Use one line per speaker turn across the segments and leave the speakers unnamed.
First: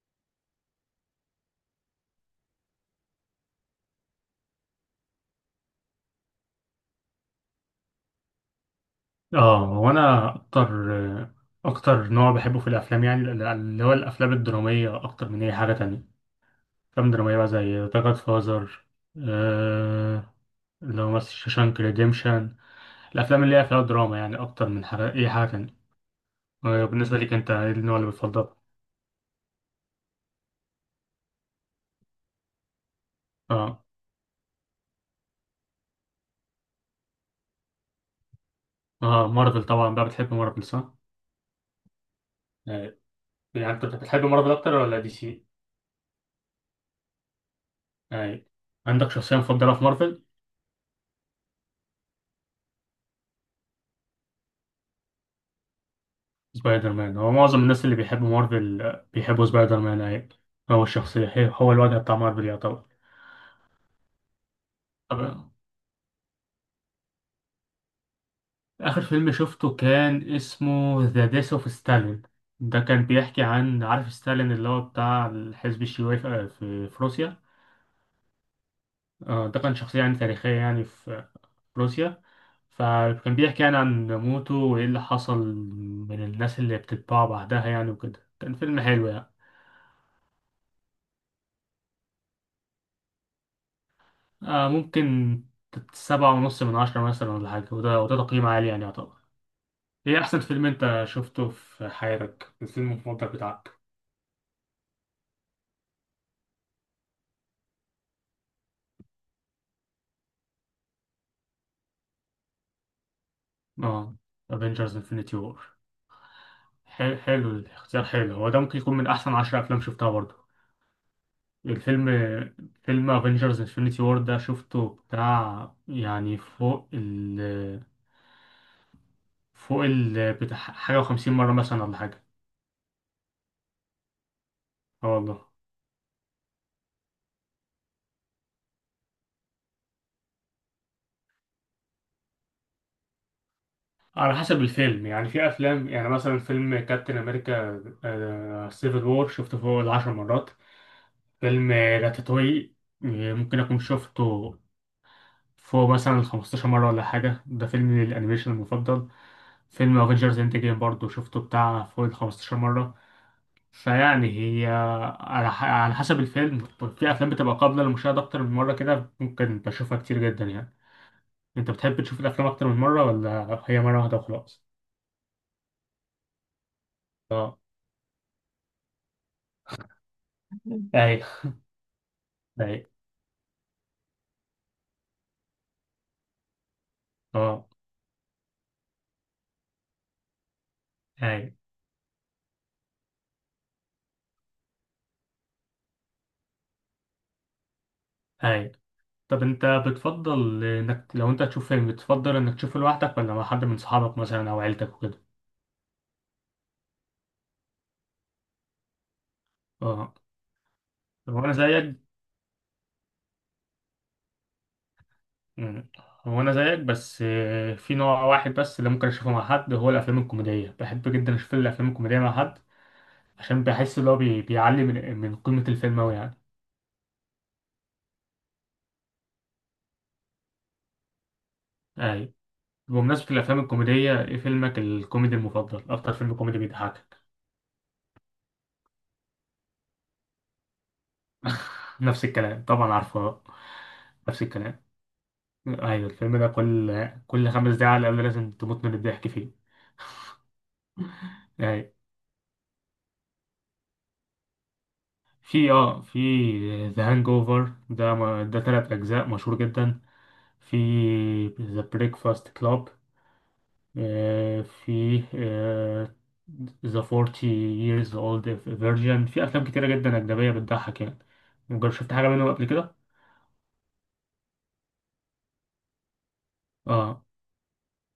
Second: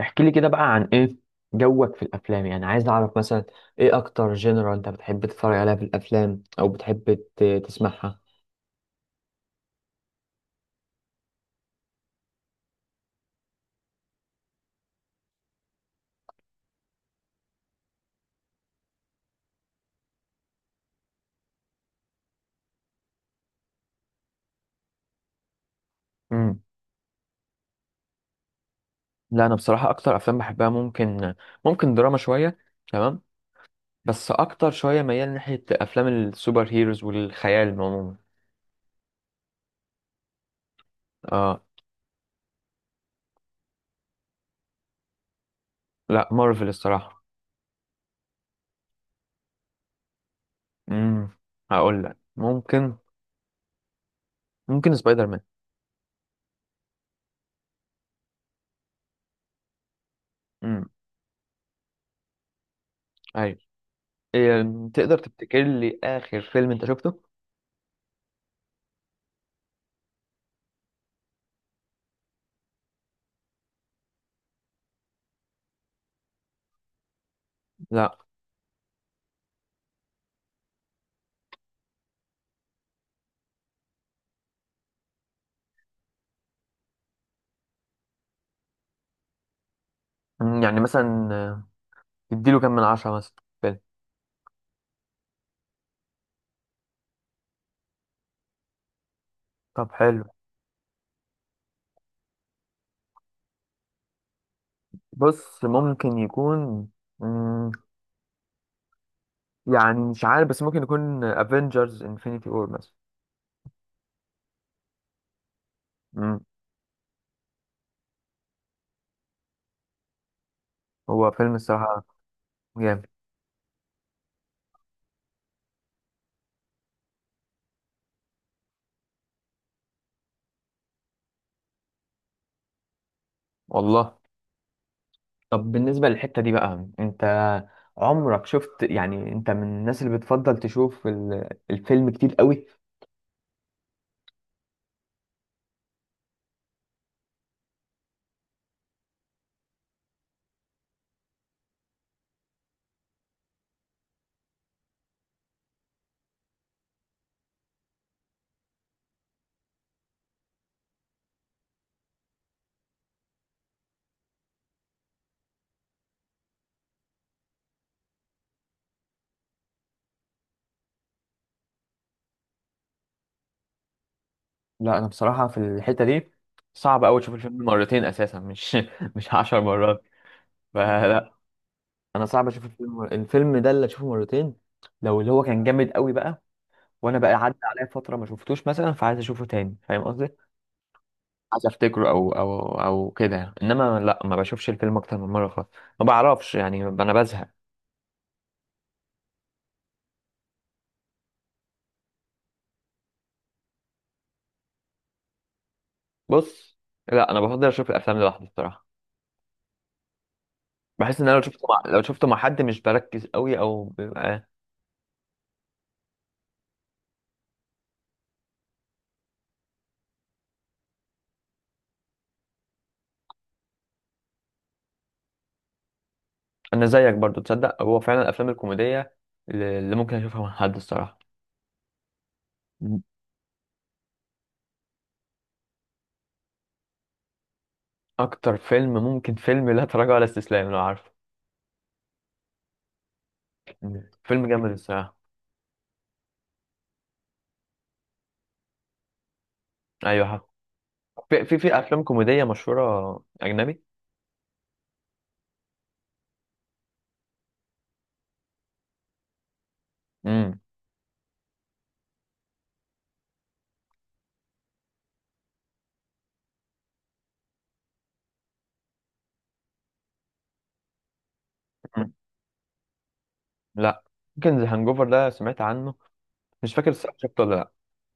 احكي لي كده بقى عن ايه جوك في الافلام، يعني عايز اعرف مثلا ايه اكتر جنرال انت بتحب تتفرج عليها في الافلام، او بتحب تسمعها؟
اه، هو انا اكتر نوع بحبه في الافلام، يعني اللي هو الافلام الدراميه اكتر من اي حاجه تانية. افلام دراميه بقى زي ذا جاد فازر. آه، اللي هو مثلا شوشانك ريديمشن. الافلام اللي هي فيها دراما، يعني اكتر من اي حاجه تانية.
امم
آه، بالنسبه ليك انت، ايه النوع اللي بتفضله؟
لا، انا بصراحه اكتر افلام بحبها ممكن دراما شويه، تمام.
اه،
بس اكتر شويه ميال ناحيه افلام السوبر هيروز والخيال عموما.
اه، مارفل طبعا بقى. بتحب مارفل صح؟
اه،
آه. يعني انت بتحب مارفل اكتر ولا دي سي؟
لا مارفل الصراحه.
آه. عندك شخصيه مفضله في مارفل؟
امم هقول لك ممكن سبايدر مان.
سبايدر مان، هو معظم الناس اللي بيحبوا مارفل بيحبوا سبايدر مان، أيوة. هو
امم
الشخصية هو الواجهة بتاع مارفل يعتبر.
ايوه. إيه، تقدر
طب،
تفتكر لي اخر فيلم انت شفته؟
آخر فيلم شفته كان اسمه ذا ديث اوف ستالين. ده كان بيحكي عن، عارف، ستالين اللي هو بتاع الحزب الشيوعي في روسيا.
لا،
آه، ده كان شخصية يعني تاريخية، يعني في روسيا. فكان بيحكي يعني عن موته وإيه اللي حصل من الناس اللي بتتباع بعدها، يعني وكده كان فيلم حلو يعني.
يعني مثلا اديله كام من 10 مثلا، فيلم؟
آه، ممكن 7.5/10 مثلا ولا حاجة، وده تقييم عالي يعني يعتبر.
طب
ايه
حلو.
أحسن فيلم أنت شفته في حياتك، الفيلم المفضل بتاعك؟
بص ممكن يكون، مم، يعني مش عارف، بس ممكن يكون افنجرز انفينيتي وور مثلا.
اه، افنجرز انفنتي وور.
مم،
حلو الاختيار، حلو، هو ده ممكن يكون من أحسن 10 أفلام شفتها برضه.
هو فيلم الصراحة
الفيلم
جامد،
فيلم افنجرز انفنتي وور ده شفته بتاع يعني فوق ال بتاع حاجة وخمسين مرة مثلا ولا حاجة.
والله.
اه، والله.
طب بالنسبة للحتة دي بقى، انت عمرك شفت، يعني انت من الناس اللي بتفضل تشوف الفيلم كتير قوي؟
على حسب الفيلم يعني، في افلام يعني، مثلا فيلم كابتن امريكا سيفل وور شفته فوق العشر مرات. فيلم راتاتوي ممكن اكون شفته فوق مثلا الخمستاشر مرة ولا حاجة، ده فيلم الانيميشن المفضل. فيلم افنجرز انت جيم برضه شفته بتاع فوق الخمستاشر مرة. فيعني، هي، على حسب الفيلم، في افلام بتبقى قابلة للمشاهدة اكتر من مرة كده، ممكن بشوفها كتير جدا يعني. انت بتحب تشوف الافلام اكتر من مرة ولا هي مرة واحدة وخلاص؟
لا، انا بصراحة في الحتة دي صعب قوي اشوف الفيلم
اه،
مرتين اساسا، مش مش 10 مرات.
ايوه،
فلا، انا صعب اشوف
أيوه.
الفيلم، ده اللي اشوفه مرتين. لو اللي هو كان جامد قوي بقى، وانا بقى عدى
اه،
عليا فتره ما شفتوش مثلا، فعايز اشوفه تاني، فاهم قصدي؟
اي،
عايز افتكره، او كده يعني. انما لا، ما بشوفش الفيلم اكتر من مره خالص، ما بعرفش يعني، انا بزهق.
اي، طب انت، بتفضل انك لو انت تشوف فيلم، بتفضل انك تشوفه لوحدك ولا مع حد من صحابك مثلا او عيلتك وكده؟
بص، لا انا بفضل اشوف الافلام لوحدي الصراحه.
اه،
بحس ان انا
هو انا زيك.
لو شفته مع حد مش بركز قوي او بيبقى.
مم. هو انا زيك، بس في نوع واحد بس اللي ممكن اشوفه مع حد، هو الافلام الكوميديه. بحب جدا اشوف الافلام الكوميديه مع حد، عشان بحس ان هو بيعلي من قيمه الفيلم اوي يعني.
انا زيك برضو، تصدق هو فعلا الافلام الكوميديه اللي ممكن اشوفها مع حد الصراحه.
اي،
م-
بمناسبه الافلام الكوميديه، ايه فيلمك الكوميدي المفضل، اكتر فيلم كوميدي بيضحكك؟
اكتر فيلم ممكن فيلم لا تراجع ولا استسلام، لو عارفه.
نفس الكلام طبعا، عارفه، آه. نفس
فيلم جامد
الكلام،
الصراحه.
ايوه. الفيلم ده كل 5 دقايق على الأقل لازم تموت من الضحك فيه.
ايوه حق. في
يعني
افلام كوميديه مشهوره اجنبي؟
في ذا هانج اوفر ده تلات أجزاء مشهور جدا.
امم
في ذا بريكفاست كلاب. في ذا 40 years old virgin. في أفلام كتيرة جدا أجنبية بتضحك يعني. مجرد شفت حاجة منهم قبل كده؟
لا، يمكن ذا هانجوفر ده سمعت عنه، مش فاكر الصراحه
اه،
شفته ولا لا.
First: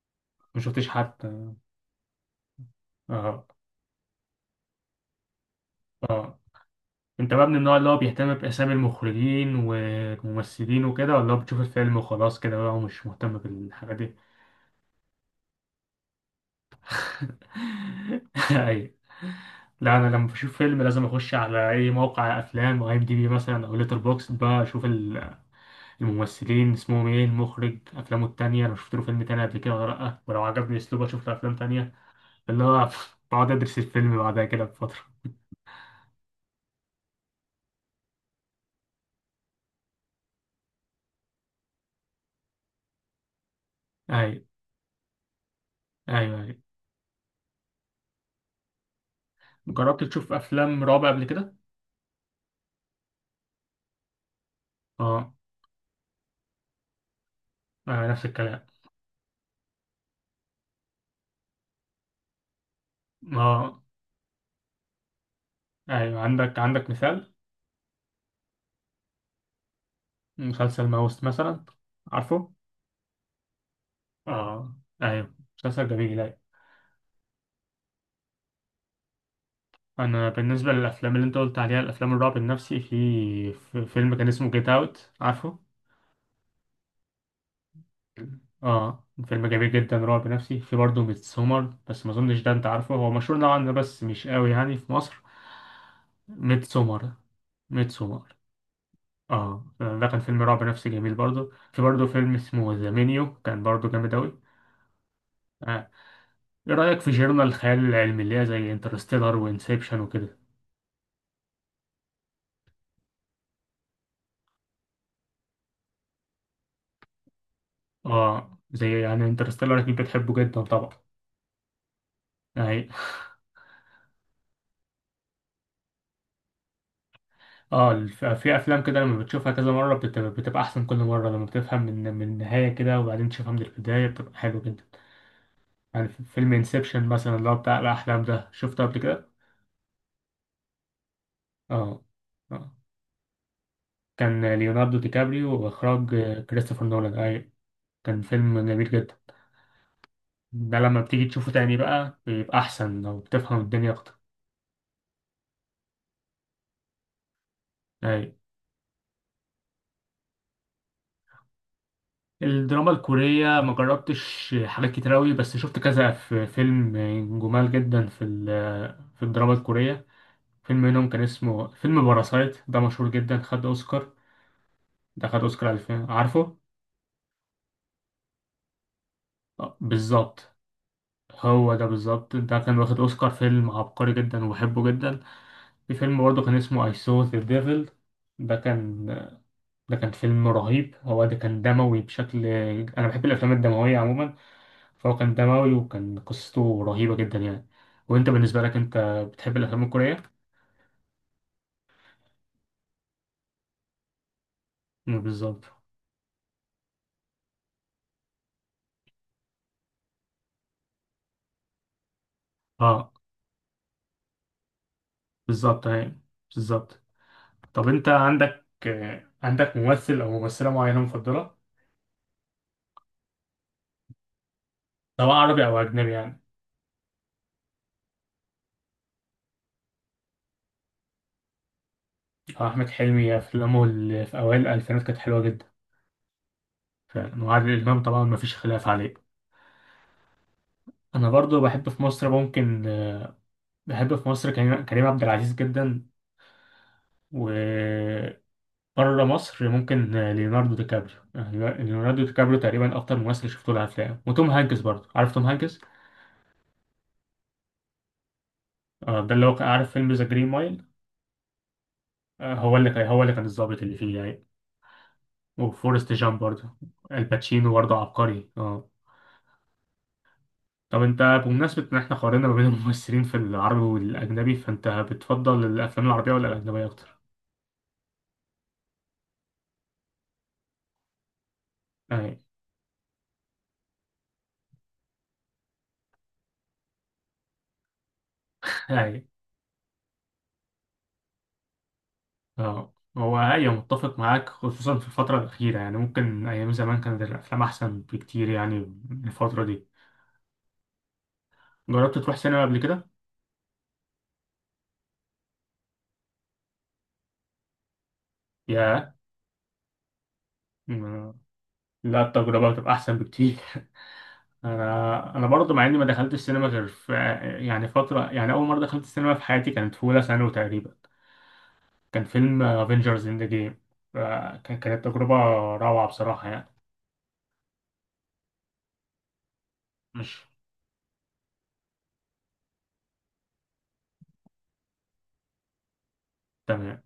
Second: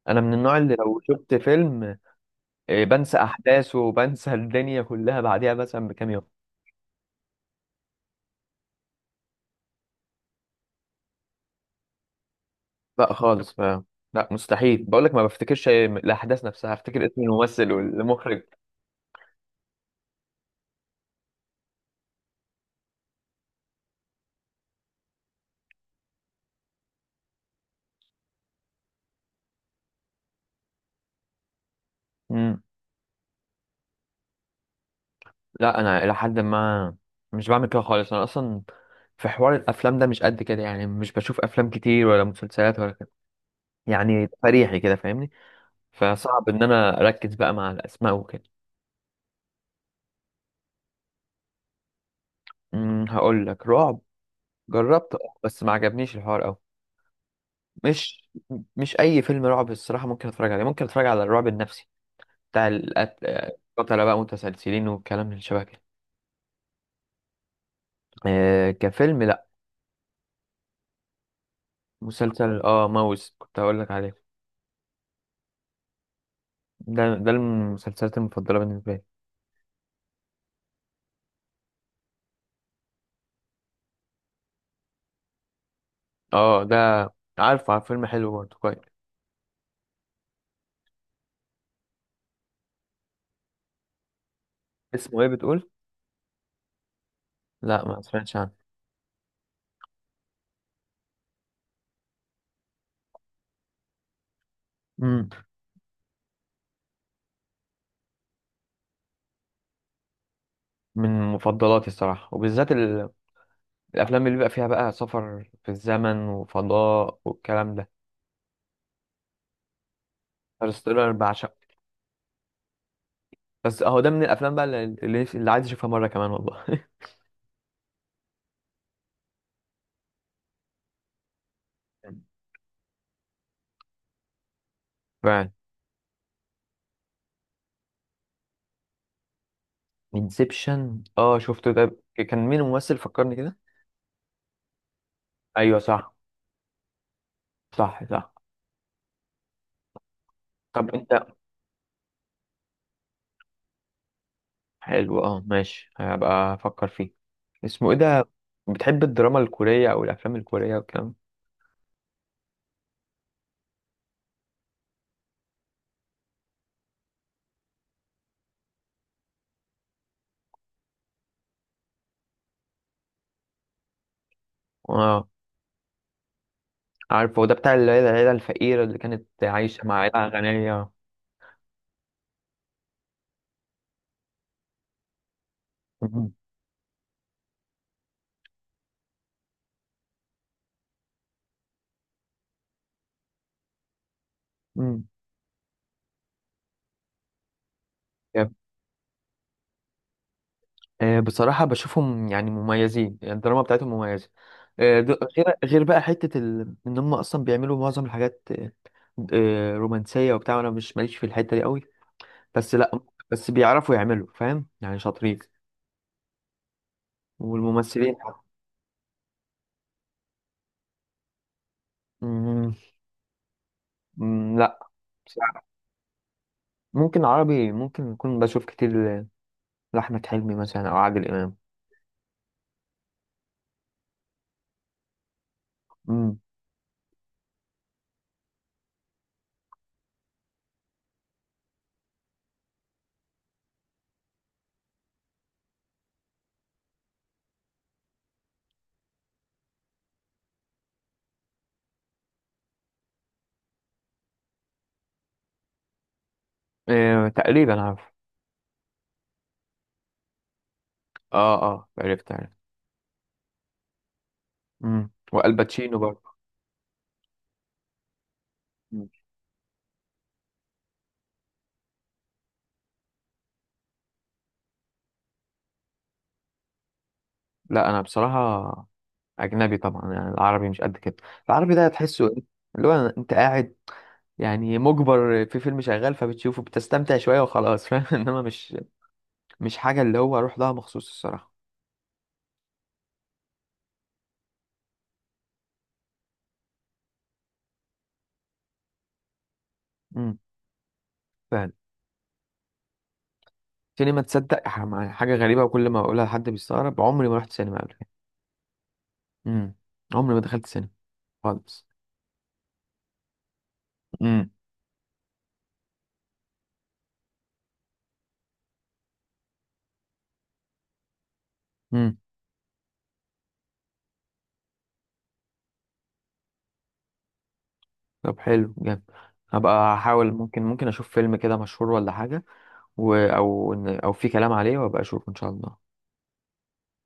انا من النوع
ما
اللي
شفتش
لو شفت
حتى.
فيلم بنسى
اه،
احداثه، وبنسى الدنيا كلها بعديها مثلا بكام يوم.
اه، انت بقى من النوع اللي هو بيهتم باسامي المخرجين والممثلين وكده، ولا هو بتشوف الفيلم وخلاص كده بقى ومش
لا
مهتم
خالص،
بالحاجه دي؟
لا مستحيل، بقول لك ما بفتكرش الاحداث نفسها، افتكر اسم الممثل والمخرج.
اي، لا انا لما بشوف فيلم لازم اخش على اي موقع افلام او ام دي بي مثلا او ليتر بوكس بقى، اشوف الممثلين اسمهم ايه، المخرج افلامه التانية، لو شفت له فيلم تاني قبل كده ولا لا، ولو عجبني اسلوبه اشوف له افلام تانية.
امم
اللي هو بقعد ادرس الفيلم بعدها كده بفتره.
لا، انا الى حد ما مش بعمل كده خالص، انا اصلا في حوار الافلام ده مش قد كده، يعني مش بشوف افلام كتير ولا مسلسلات ولا كده، يعني
اي،
فريحي كده، فاهمني،
ايوه،
فصعب
ايوه،
ان انا اركز بقى مع الاسماء وكده.
جربت تشوف افلام رعب قبل كده؟
هقول لك، رعب. جربت،
اه،
بس ما عجبنيش الحوار قوي.
آه،
مش
نفس الكلام.
مش اي فيلم رعب الصراحه ممكن اتفرج عليه، ممكن اتفرج على الرعب النفسي، بتاع القتل،
اه،
قتله بقى متسلسلين، والكلام اللي شبه كده.
ايوه، عندك مثال؟
آه، كفيلم لا.
مسلسل ماوس مثلا؟ عارفه؟
مسلسل ماوس كنت هقول لك عليه.
اه، ايوه، مسلسل جميل، ايوه.
ده المسلسلات المفضله بالنسبه لي.
انا بالنسبه للافلام اللي انت قلت عليها، الافلام الرعب النفسي، في فيلم كان اسمه جيت اوت، عارفه؟
اه ده، عارف، فيلم حلو برضه كويس.
اه، فيلم جميل جدا، رعب نفسي. في برضه ميت سومر، بس ما اظنش ده انت عارفه، هو مشهور نوعا ما بس مش قوي يعني في مصر.
اسمه ايه بتقول؟
ميت سومر.
لا،
ميت
ما
سومر.
سمعتش عنه.
اه، ده كان فيلم رعب نفسي جميل برضه. في برضه فيلم اسمه ذا مينيو كان برضه جامد اوي.
مم.
آه، ايه رأيك في جيرنا الخيال العلمي اللي هي زي انترستيلر وانسبشن وكده؟
من مفضلاتي الصراحه، وبالذات الافلام اللي بيبقى فيها بقى سفر في الزمن وفضاء والكلام ده.
اه، زي يعني انترستيلر، اكيد بتحبه جدا طبعا
انترستيلر بعشق.
يعني.
بس اهو ده من الافلام بقى اللي عايز اشوفها مره كمان، والله
اه، في افلام كده لما بتشوفها كذا مرة بتبقى احسن، كل مرة لما بتفهم من النهاية كده وبعدين تشوفها من البداية، بتبقى حلو جدا.
فعلا.
يعني في فيلم انسبشن مثلا اللي هو بتاع الاحلام ده، شفته قبل كده؟
انسبشن، شفته، ده
اه،
كان مين
اه،
الممثل؟ فكرني كده.
كان ليوناردو دي كابريو
ايوه، صح،
واخراج كريستوفر نولان، اي.
صح،
كان
صح.
فيلم جميل جدا، ده
طب
لما بتيجي
انت،
تشوفه تاني بقى بيبقى احسن لو بتفهم الدنيا اكتر.
حلو، ماشي، هبقى افكر فيه. اسمه ايه ده؟
أي.
بتحب الدراما الكوريه او الافلام الكوريه والكلام؟
الدراما الكورية ما جربتش حاجات كتير أوي، بس شفت كذا في فيلم جمال جدا في الدراما الكورية. فيلم منهم كان اسمه فيلم باراسايت، ده مشهور جدا خد أوسكار.
اه،
ده خد أوسكار 2000، عارفه؟
عارف هو ده بتاع العيله، الفقيره اللي كانت
آه،
عايشه مع عيله
بالظبط.
غنيه.
هو ده بالظبط، ده كان واخد أوسكار، فيلم عبقري جدا وبحبه جدا. في فيلم برضه كان اسمه I Saw the Devil. ده كان ده كان فيلم رهيب، هو ده كان دموي بشكل. أنا بحب الأفلام الدموية عموما.
مم. مم.
فهو كان دموي وكان قصته رهيبة جدا يعني. وانت بالنسبة لك انت، بتحب الافلام الكورية؟
آه، بصراحة بشوفهم يعني مميزين، يعني الدراما بتاعتهم مميزة. آه، د-
مم، بالظبط.
غير بقى حتة إن هم أصلا بيعملوا معظم الحاجات، رومانسية وبتاع، أنا مش ماليش في الحتة دي قوي، بس لأ.
اه،
بس بيعرفوا يعملوا، فاهم يعني، شاطرين
بالظبط، تمام، بالظبط. طب انت،
والممثلين.
عندك ممثل او ممثلة معينة مفضلة؟
مم، مم، لأ
سواء
بصراحة.
عربي او اجنبي يعني.
ممكن عربي، ممكن أكون بشوف كتير لأحمد حلمي مثلا، أو عادل إمام.
آه، احمد حلمي افلامه اللي في اوائل الالفينات كانت حلوة جدا،
مم.
فعلا. وعادل امام طبعا مفيش خلاف عليه. انا برضو بحب في مصر كريم عبد العزيز جدا. و بره مصر ممكن ليوناردو دي كابريو. ليوناردو دي كابريو تقريبا اكتر ممثل شفته له افلام. وتوم هانكس برضه، عارف توم هانكس؟
آه، تقريبا عارف.
آه، ده اللي هو عارف فيلم ذا جرين مايل؟
اه، اه، عرفت، عرفت.
آه، هو اللي كان الضابط اللي فيه يعني.
مم. والباتشينو
وفورست
برضه.
جامب برضه. الباتشينو برضه عبقري، اه.
مم.
طب انت، بمناسبة ان احنا قارنا ما بين الممثلين في العربي والاجنبي، فانت بتفضل الافلام العربية ولا الاجنبية اكتر؟
لأ، أنا بصراحة اجنبي طبعا، يعني العربي مش قد كده. العربي ده تحسه
اي،
إيه؟ اللي هو انت قاعد، يعني مجبر في فيلم شغال فبتشوفه، بتستمتع شويه وخلاص، فاهم انما
اي،
مش حاجه اللي هو اروح لها مخصوص الصراحه.
اه. هو، ايوه متفق معاك، خصوصا في الفترة الأخيرة يعني، ممكن أيام زمان كانت الأفلام أحسن بكتير يعني من الفترة دي.
امم فعلا.
جربت تروح سينما قبل كده؟
سينما، تصدق حاجه غريبه، وكل ما اقولها لحد بيستغرب، عمري ما رحت سينما قبل كده.
ياه.
امم عمري ما دخلت سينما
م-
خالص.
لا، التجربة بتبقى أحسن بكتير
امم
أنا برضه مع إني ما دخلتش السينما غير في، يعني فترة، يعني أول مرة دخلت السينما في حياتي كانت في أولى ثانوي تقريبا.
امم
كان فيلم افنجرز إند جيم. كانت تجربة روعة بصراحة يعني.
طب حلو جامد، هبقى احاول،
مش
ممكن اشوف فيلم كده مشهور ولا حاجه، او في كلام عليه، وابقى اشوف ان شاء الله.
تمام